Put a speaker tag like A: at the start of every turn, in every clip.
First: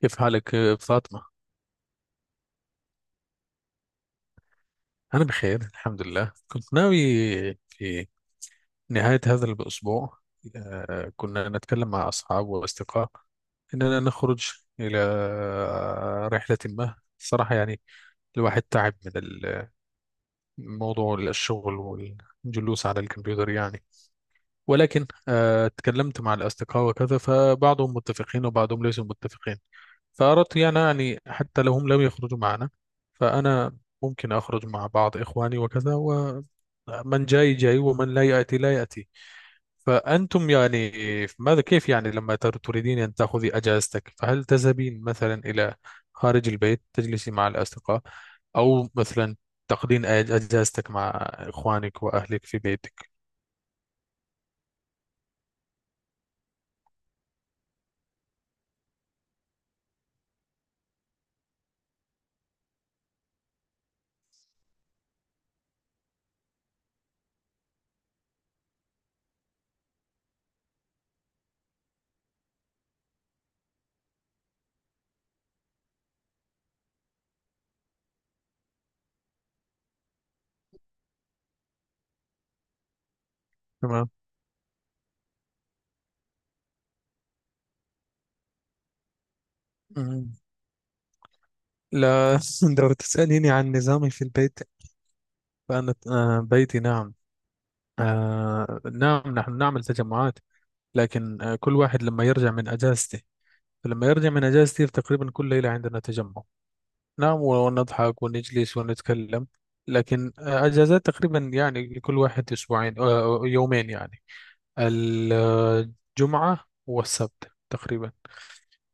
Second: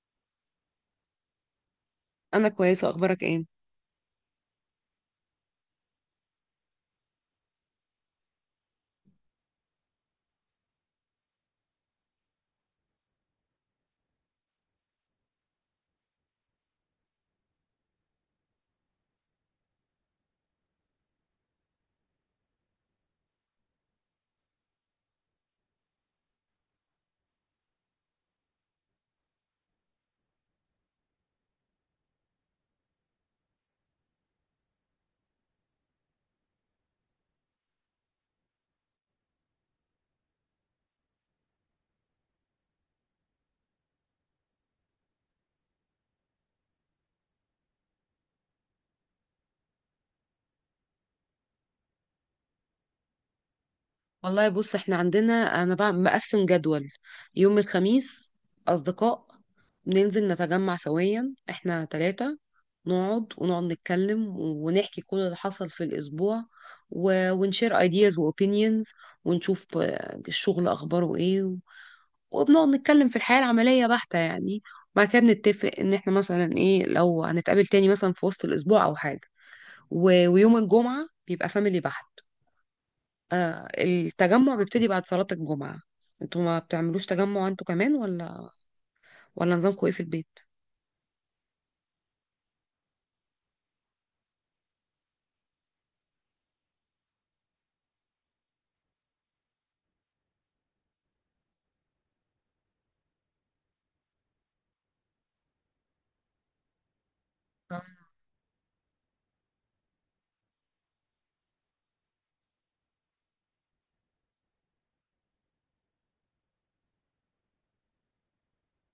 A: كيف حالك فاطمة؟
B: انا كويسه، اخبارك ايه؟
A: أنا بخير، الحمد لله. كنت ناوي في نهاية هذا الأسبوع كنا نتكلم مع أصحاب وأصدقاء إننا نخرج إلى رحلة ما. صراحة يعني الواحد تعب من الموضوع، الشغل والجلوس على الكمبيوتر يعني. ولكن اتكلمت مع الأصدقاء وكذا، فبعضهم متفقين وبعضهم ليسوا متفقين. فأردت يعني حتى لو هم لم يخرجوا معنا، فأنا ممكن أخرج مع بعض إخواني وكذا، ومن جاي جاي ومن لا يأتي لا يأتي. فأنتم يعني ماذا، كيف يعني لما تريدين أن تأخذي أجازتك، فهل تذهبين مثلا إلى خارج البيت تجلسي مع الأصدقاء، أو مثلا تقضين أجازتك مع إخوانك وأهلك في بيتك؟
B: والله، بص احنا عندنا، انا بقى مقسم جدول. يوم الخميس اصدقاء بننزل نتجمع سويا احنا ثلاثة. نقعد ونقعد نتكلم ونحكي كل اللي حصل في الاسبوع، ونشير ايدياز واوبينيونز، ونشوف الشغل اخباره ايه وبنقعد نتكلم في الحياة العملية بحتة يعني. بعد كده بنتفق ان احنا مثلا ايه لو هنتقابل تاني مثلا في وسط الاسبوع او حاجة، ويوم الجمعة بيبقى فاميلي بحت. التجمع بيبتدي بعد صلاة الجمعة. انتوا ما بتعملوش تجمع انتوا كمان، ولا نظامكم ايه في
A: تمام.
B: البيت؟
A: لا، لو تسأليني عن نظامي في البيت فأنا، بيتي، نعم. نعم، نحن نعمل تجمعات، لكن كل واحد لما يرجع من أجازته، فلما يرجع من أجازته تقريبا كل ليلة عندنا تجمع. نعم،
B: آه،
A: ونضحك ونجلس ونتكلم. لكن أجازات تقريبا يعني لكل واحد أسبوعين، يومين يعني، الجمعة والسبت تقريبا.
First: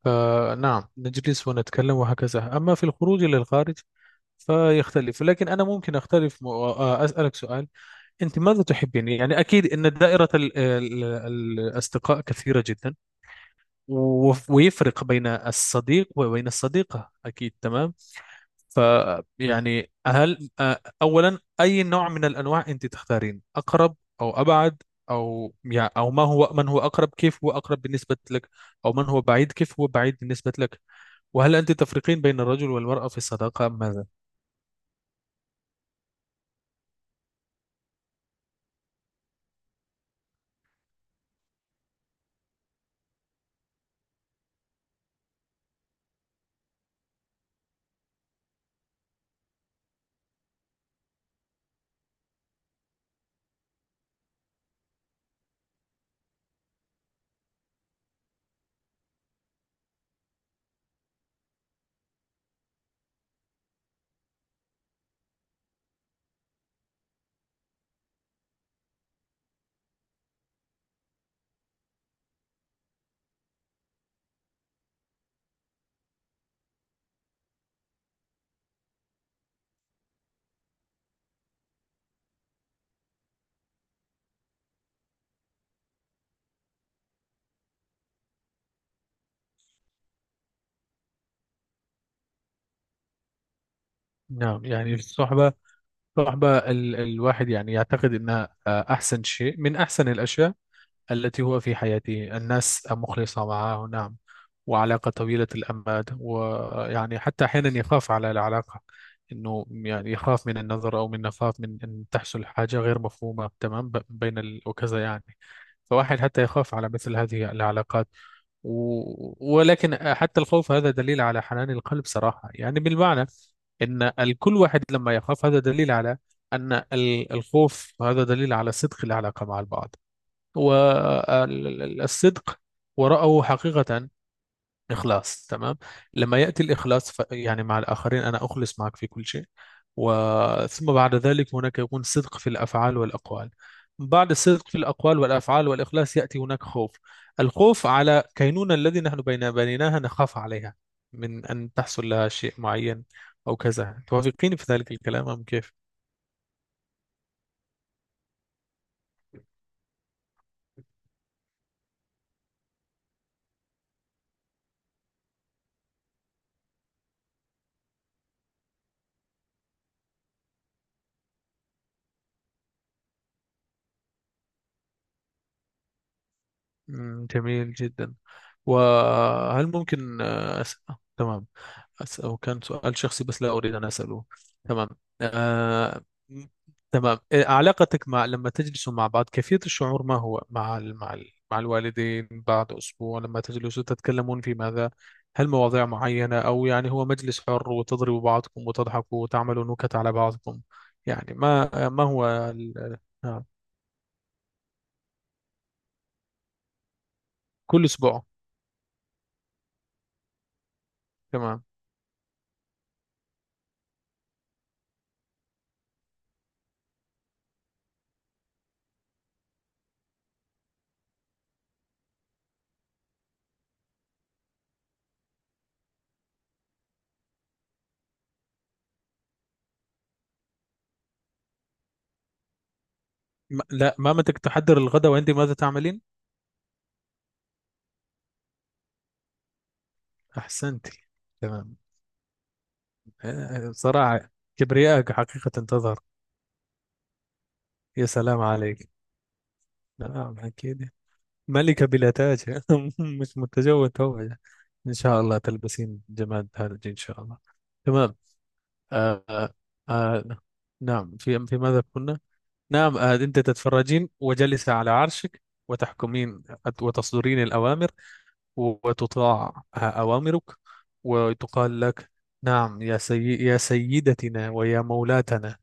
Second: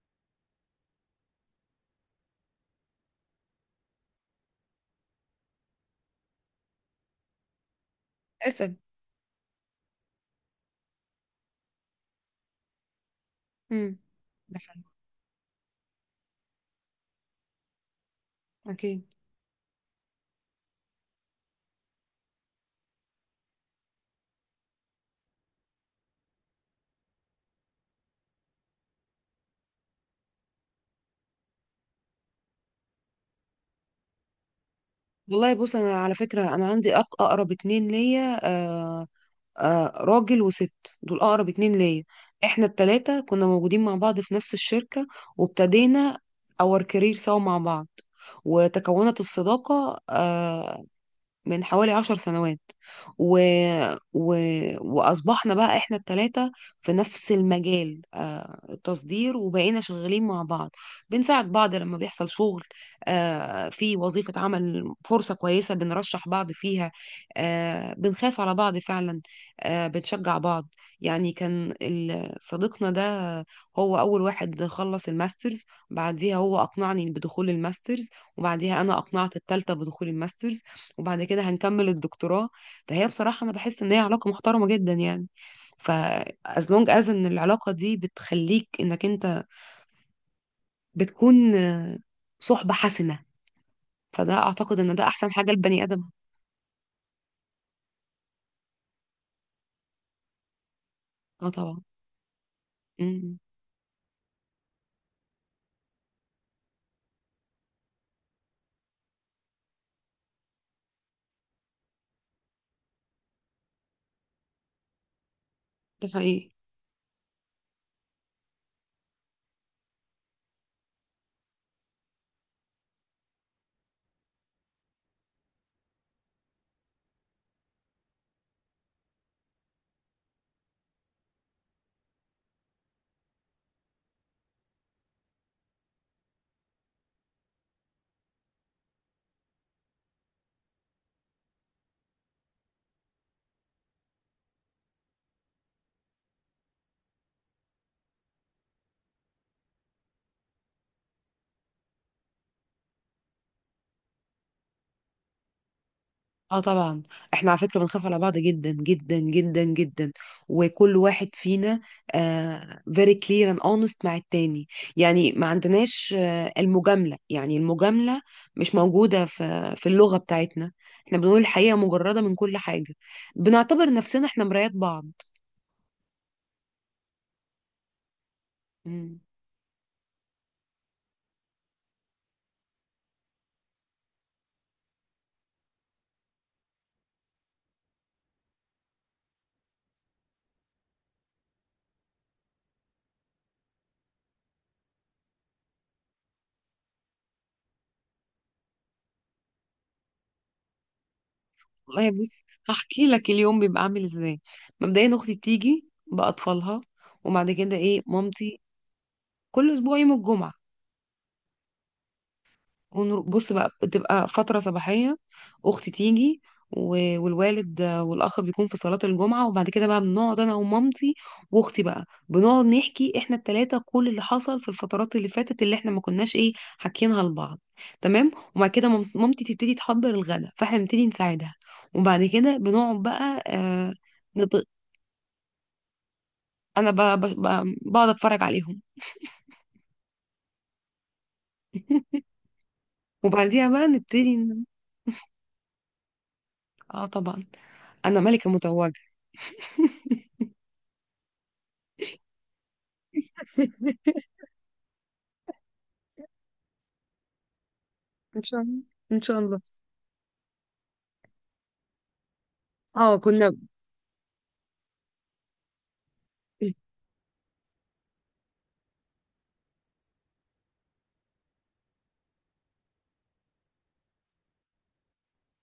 A: فنعم نجلس ونتكلم وهكذا. أما في الخروج إلى الخارج فيختلف، لكن أنا ممكن أختلف. أسألك سؤال. أنت ماذا
B: اسأل.
A: تحبين؟ يعني أكيد أن دائرة الأصدقاء كثيرة جدا،
B: امم. ده حلو.
A: ويفرق بين الصديق وبين الصديقة، أكيد. تمام. ف
B: اكيد.
A: يعني هل أولا، أي نوع من الأنواع أنت تختارين، أقرب أو أبعد؟ أو يعني، أو ما هو، من هو أقرب، كيف هو أقرب بالنسبة لك؟ أو من هو بعيد، كيف هو بعيد بالنسبة لك؟ وهل أنت تفرقين بين الرجل والمرأة في الصداقة أم ماذا؟
B: والله بص، انا على فكرة انا عندي اقرب اتنين ليا، راجل وست، دول اقرب اتنين ليا. احنا التلاتة كنا موجودين مع بعض في نفس الشركة، وابتدينا اور كارير سوا مع بعض، وتكونت الصداقة من حوالي 10 سنوات. و... و... وأصبحنا بقى إحنا التلاتة في نفس المجال، التصدير، وبقينا شغالين مع بعض، بنساعد بعض لما بيحصل شغل. في وظيفة عمل فرصة كويسة بنرشح بعض فيها. بنخاف على بعض فعلا. بنشجع بعض. يعني كان صديقنا ده هو أول واحد خلص الماسترز، بعديها هو أقنعني بدخول الماسترز، وبعديها أنا أقنعت التالتة بدخول الماسترز، وبعد كده هنكمل الدكتوراه. فهي بصراحة أنا بحس إن هي علاقة محترمة جدا يعني. ف as long as إن العلاقة دي بتخليك إنك أنت بتكون صحبة حسنة، فده
A: نعم
B: أعتقد
A: يعني
B: إن ده أحسن حاجة
A: الصحبة،
B: لبني آدم.
A: صراحة بقى الواحد يعني يعتقد انها احسن شيء من احسن الاشياء التي
B: اه
A: هو في
B: طبعا.
A: حياته، الناس
B: امم.
A: مخلصة معه. نعم. وعلاقة طويلة الأمد، ويعني حتى أحيانا يخاف على العلاقة. إنه يعني يخاف من النظر، أو من يخاف من أن تحصل حاجة غير مفهومة، تمام، بين وكذا يعني.
B: ده
A: فواحد حتى
B: حقيقي.
A: يخاف على مثل هذه العلاقات. ولكن حتى الخوف هذا دليل على حنان القلب، صراحة يعني، بالمعنى إن الكل واحد لما يخاف، هذا دليل على أن الخوف، هذا دليل على صدق العلاقة مع البعض، والصدق ورأوا حقيقة إخلاص. تمام. لما يأتي الإخلاص يعني مع الآخرين، أنا أخلص معك في كل شيء، وثم بعد ذلك هناك يكون صدق في الأفعال والأقوال. بعد الصدق في الأقوال والأفعال والإخلاص يأتي هناك خوف، الخوف على كينونة الذي نحن بين بنيناها، نخاف عليها من أن تحصل لها شيء معين أو كذا. توافقين في ذلك الكلام أم كيف؟
B: اه طبعا. احنا على فكره بنخاف على بعض جدا جدا جدا جدا، وكل واحد فينا very clear and honest مع التاني. يعني ما عندناش المجامله، يعني المجامله مش موجوده في اللغه بتاعتنا. احنا بنقول الحقيقه مجرده من كل حاجه، بنعتبر نفسنا احنا مرايات بعض.
A: جميل جدا.
B: مم.
A: وهل ممكن أسأل؟ تمام، أسأل. وكان سؤال شخصي بس لا أريد أن أسأله. تمام. آه... م- تمام، علاقتك مع، لما تجلسوا مع بعض كيفية الشعور، ما هو مع مع مع الوالدين، بعد أسبوع لما تجلسوا تتكلمون في ماذا؟ هل مواضيع معينة، أو يعني هو مجلس حر وتضربوا بعضكم وتضحكوا وتعملوا نكت على بعضكم يعني؟ ما
B: والله
A: هو
B: بص، هحكي لك
A: آه،
B: اليوم بيبقى عامل ازاي. مبدئيا اختي بتيجي باطفالها، وبعد كده
A: كل
B: ايه
A: أسبوع.
B: مامتي، كل اسبوع يوم الجمعه.
A: تمام.
B: بص بقى، بتبقى فترة صباحية، أختي تيجي، والوالد والأخ بيكون في صلاة الجمعة، وبعد كده بقى بنقعد أنا ومامتي وأختي، بقى بنقعد نحكي إحنا التلاتة كل اللي حصل في الفترات اللي فاتت اللي إحنا ما كناش إيه حاكيينها لبعض. تمام. وبعد كده مامتي تبتدي تحضر الغدا، فإحنا بنبتدي نساعدها، وبعد كده بنقعد بقى
A: ما... لا، ما متى
B: نط...
A: تحضر الغداء وأنت ماذا تعملين؟
B: أنا بقعد أتفرج عليهم.
A: أحسنتي. تمام.
B: وبعديها بقى
A: بصراحة
B: نبتدي
A: كبريائك حقيقة تظهر.
B: آه طبعا.
A: يا
B: أنا
A: سلام
B: ملكة
A: عليك.
B: متوجة.
A: نعم أكيد. ملكة بلا تاج. مش متزوجة هو. إن شاء الله تلبسين جمال تاج إن شاء الله. تمام.
B: ان شاء الله. ان
A: آه
B: شاء
A: آه
B: الله.
A: آه، نعم. في ماذا كنا؟ نعم،
B: اه
A: أنت
B: كنا.
A: تتفرجين وجلس على عرشك، وتحكمين وتصدرين الأوامر، وتطاع أوامرك، وتقال لك: نعم يا يا سيدتنا ويا مولاتنا.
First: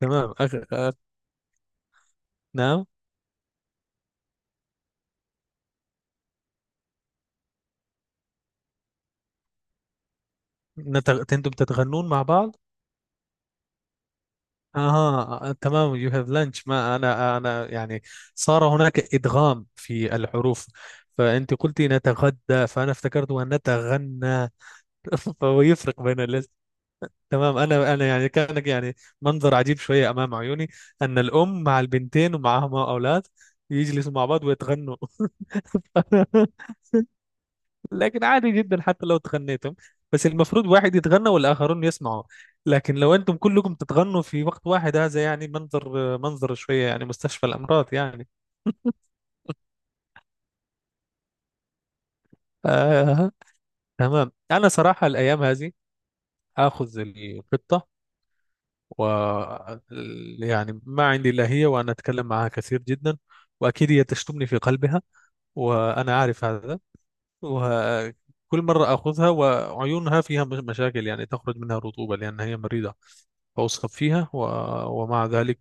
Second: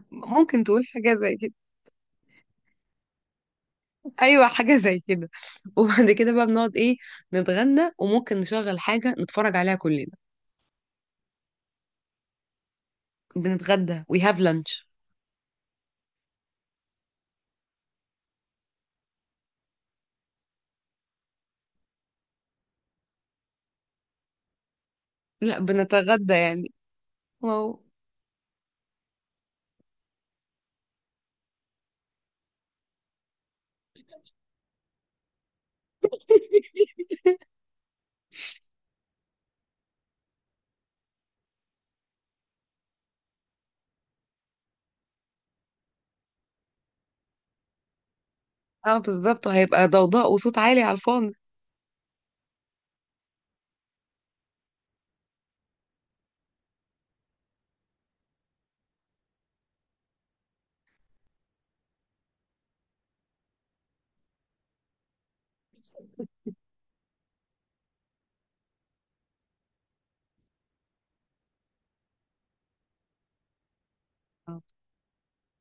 A: تمام.
B: ممكن تقول حاجه زي كده.
A: نعم.
B: ايوه حاجه زي كده. وبعد كده بقى بنقعد ايه، نتغدى وممكن نشغل حاجه نتفرج عليها كلنا.
A: أنتم تتغنون مع بعض؟
B: بنتغدى وي هاف لانش.
A: اها تمام، يو هاف لانش. ما انا يعني صار هناك ادغام في الحروف، فانت قلتي نتغدى فانا افتكرت ان نتغنى.
B: لا
A: فهو يفرق بين
B: بنتغدى
A: الاس.
B: يعني. ما
A: تمام،
B: هو.
A: انا يعني كان يعني منظر عجيب شويه امام عيوني، ان الام مع البنتين ومعهما اولاد يجلسوا مع بعض ويتغنوا. لكن عادي جدا حتى لو تغنيتم، بس المفروض واحد يتغنى والآخرون يسمعوا. لكن لو أنتم كلكم تتغنوا في وقت واحد، هذا يعني منظر شوية يعني مستشفى الأمراض يعني.
B: اه بالظبط، وهيبقى ضوضاء وصوت عالي على الفاضي.
A: آه. تمام. أنا صراحة الأيام هذه آخذ القطة، و يعني ما عندي إلا هي، وأنا أتكلم معها كثير جدا. وأكيد هي تشتمني في قلبها، وأنا عارف هذا. وكل مرة آخذها وعيونها فيها مشاكل، يعني تخرج منها رطوبة لأن هي مريضة، وأسخب فيها
B: آه.
A: ومع ذلك،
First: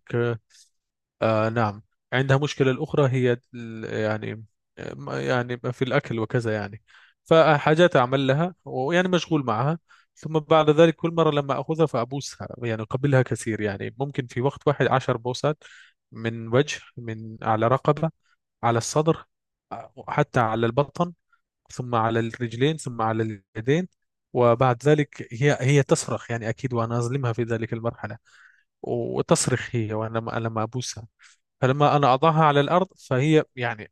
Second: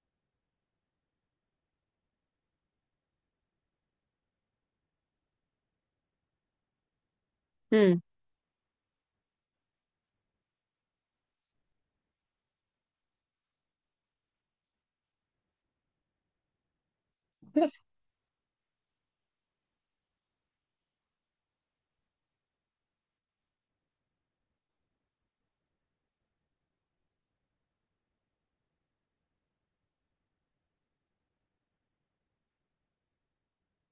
A: نعم عندها مشكلة أخرى، هي يعني في الأكل وكذا يعني. فحاجات
B: مم.
A: أعمل لها، ويعني مشغول معها. ثم بعد ذلك كل مرة لما أخذها فأبوسها يعني، أقبلها كثير يعني، ممكن في وقت واحد 10 بوسات، من وجه، من على رقبة، على الصدر، حتى على البطن، ثم على الرجلين، ثم على اليدين. وبعد ذلك هي تصرخ يعني، أكيد وأنا أظلمها في ذلك المرحلة. وتصرخ هي، وانا لما ابوسها، فلما انا اضعها على الارض فهي يعني:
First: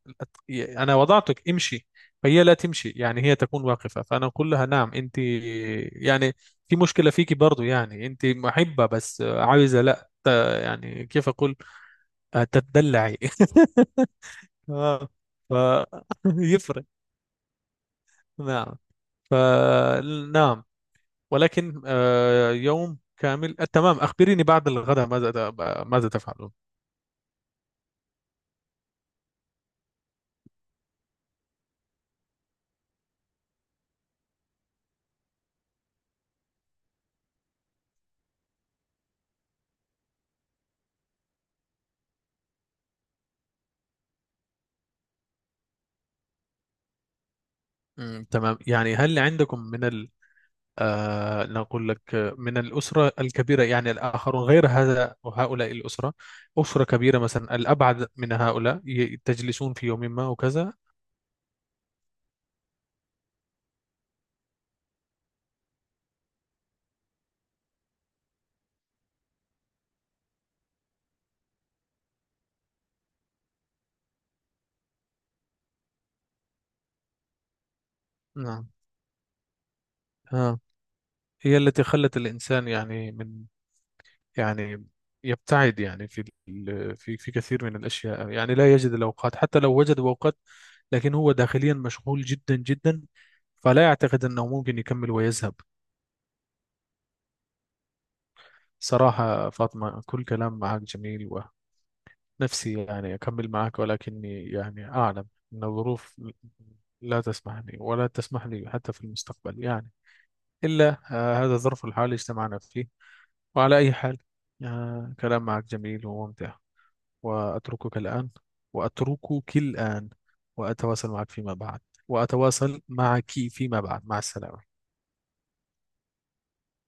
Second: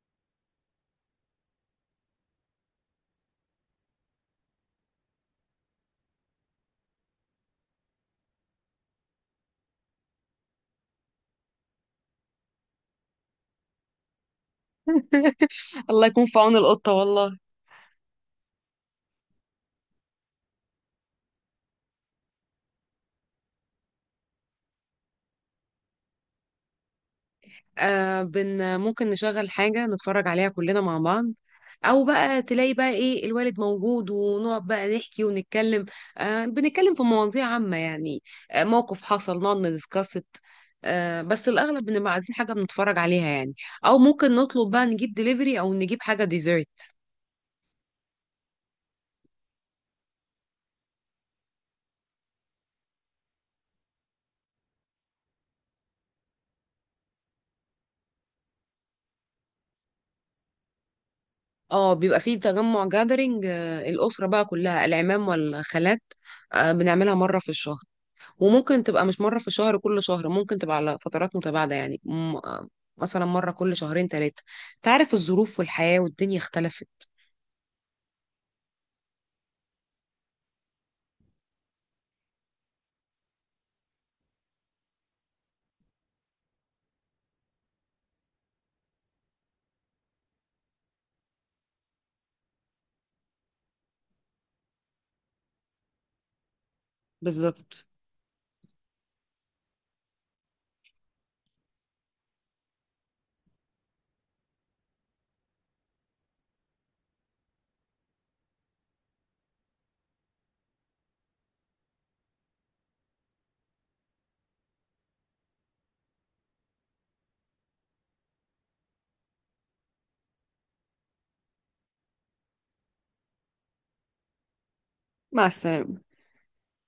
A: انا وضعتك امشي. فهي لا تمشي، يعني هي تكون واقفه، فانا اقول لها: نعم انت يعني في مشكله فيكي برضو، يعني انت محبه بس عايزه لا يعني كيف اقول؟ تتدلعي. اه. ف
B: الله يكون في عون
A: يفرق.
B: القطه والله.
A: نعم. ف نعم. ولكن يوم كامل. تمام، أخبريني بعد الغداء ماذا، تفعلون.
B: ممكن نشغل حاجة نتفرج عليها كلنا مع بعض، أو بقى تلاقي بقى إيه الوالد موجود ونقعد بقى نحكي ونتكلم. بنتكلم في مواضيع عامة يعني. موقف حصل نقعد ندسكست. بس الأغلب بنبقى عايزين حاجة بنتفرج عليها يعني، أو ممكن نطلب بقى نجيب ديليفري أو نجيب حاجة ديزرت.
A: تمام. يعني هل عندكم من ال آه نقول لك، من الأسرة الكبيرة يعني، الآخرون غير هذا وهؤلاء الأسرة؟ أسرة كبيرة مثلا الأبعد من هؤلاء، تجلسون في يوم ما وكذا.
B: اه بيبقى فيه تجمع جاذرينج، الأسرة بقى كلها العمام والخالات. بنعملها مرة في الشهر. وممكن تبقى مش مرة في الشهر، كل شهر ممكن تبقى على فترات متباعدة يعني، مثلا مرة كل شهرين ثلاثة. تعرف الظروف والحياة والدنيا اختلفت.
A: نعم. آه. هي التي خلت الإنسان يعني من، يعني يبتعد يعني في في كثير من الأشياء. يعني لا يجد الأوقات، حتى لو وجد أوقات لكن هو داخليا مشغول جدا جدا، فلا يعتقد أنه ممكن يكمل ويذهب.
B: بالظبط.
A: صراحة فاطمة، كل كلام معك جميل. نفسي يعني أكمل معك، ولكني يعني أعلم أن الظروف لا تسمحني ولا تسمح لي حتى في المستقبل يعني، إلا هذا الظرف الحالي اجتمعنا فيه. وعلى أي حال، كلام معك جميل وممتع. وأتركك الآن وأتركك الآن. وأتواصل معك فيما بعد وأتواصل معك فيما بعد. مع السلامة.
B: مع السلامة.